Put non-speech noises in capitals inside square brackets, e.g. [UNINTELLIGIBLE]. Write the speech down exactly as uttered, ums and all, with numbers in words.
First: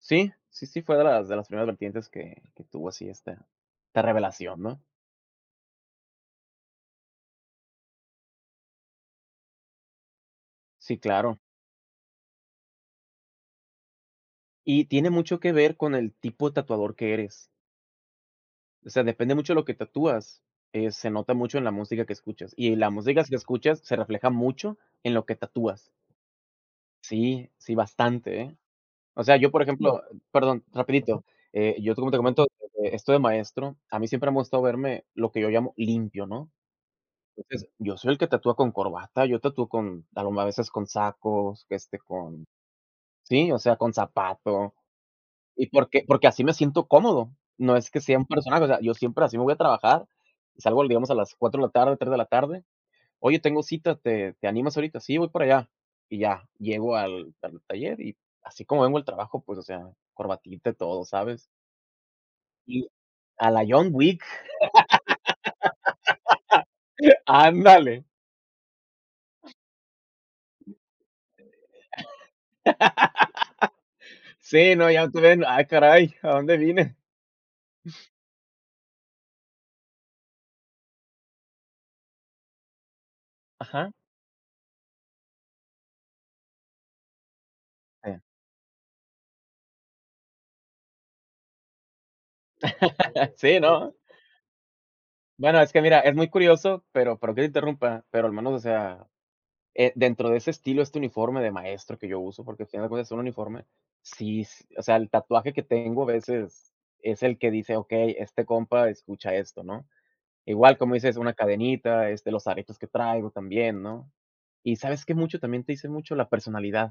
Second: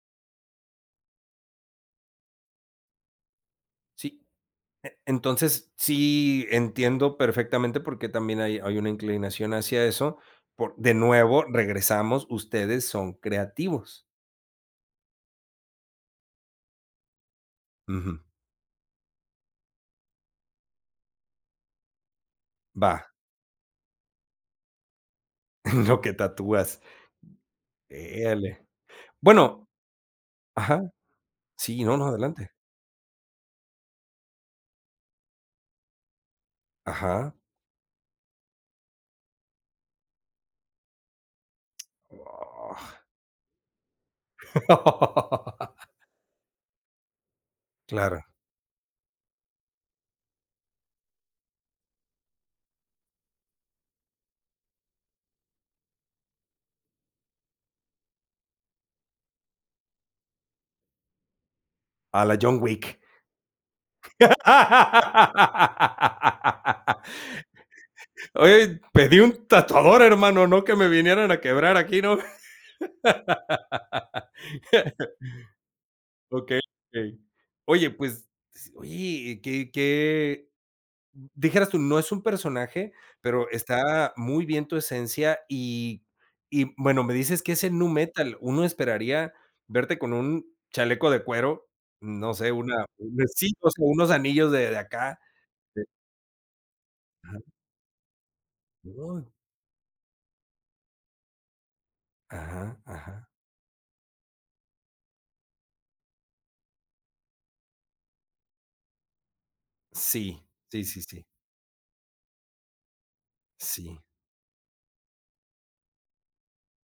Sí, sí, sí, fue de las de las primeras vertientes que que tuvo así esta esta Sí, revelación, ¿no? e entonces, sí, entiendo perfectamente, porque también hay hay una inclinación hacia eso, por de Sí, claro. nuevo, regresamos, ustedes son creativos. Y, tiene mucho que ver con el tipo de tatuador que eres Ujú. o sea, depende mucho lo que tatúas, eh, se nota mucho en la música que escuchas y la Va. músicas que escuchas se refleja mucho, en lo que tatúas. [CHUCKLES] Lo que tatúas. Sí, sí, Eh, ah, bastante, ¿eh? le O sea, yo, por bueno ejemplo perdón, ajá. rapidito, eh, Sí, yo, no, no, como te comento, adelante. [UNINTELLIGIBLE] esto de maestro, a mí siempre me ha gustado verme, lo que yo llamo "Limpio", ¿no? Ajá. Entonces, yo soy el que tatúa con corbata, yo tatúo con, alguna veces, con sacos, este, con, Gua sí, o sea, con zapato. Y [LAUGHS] porque porque así me siento cómodo, no es que sea Claro. un personaje, o sea, yo siempre así me voy a trabajar, salgo l digamos a las cuatro de la tarde, tres de la tarde: "Oye, tengo cita, ¿te te animas ahorita?". "Sí, voy para allá". Y ya, llego al al taller y, así como vengo del trabajo, pues, o sea, corbatita y todo, ¿sabes? A la John Y Wick. a la John Wick. [LAUGHS] [LAUGHS] Ándale. Oye, pedí un tatuador, hermano, no que me vinieran a quebrar aquí, ¿no? [LAUGHS] Sí, no, ya [LAUGHS] te ven: "Ah caray, ¿a dónde Okey, vine?". okey. Oye, pues, s oye, qué qué d dijeras tú, no es un personaje, pero Ajá. está muy bien tu esencia y y, bueno, me dices que es en nu Sí. metal, uno esperaría verte con un chaleco de cuero, no sé, una una [LAUGHS] sí, Sí, pues, con ¿no? unos anillos de de acá, Bueno, es que, de mira, es muy curioso, pero perdón Ajá. que te interrumpa, pero al menos, o sea, Oh. eh, dentro de ese estilo, este uniforme de maestro que yo uso, porque al Ajá, final de cuentas es un ajá. uniforme, sí, s o sea, el tatuaje que tengo, a veces es el que dice: "Okey, este compa escucha esto, ¿no?". Sí, Igual, sí, como sí, dices, sí. una cadenita, este, los aretes que traigo también, Sí. ¿no? ¿Y sabes qué? Mucho también te dice mucho la personalidad.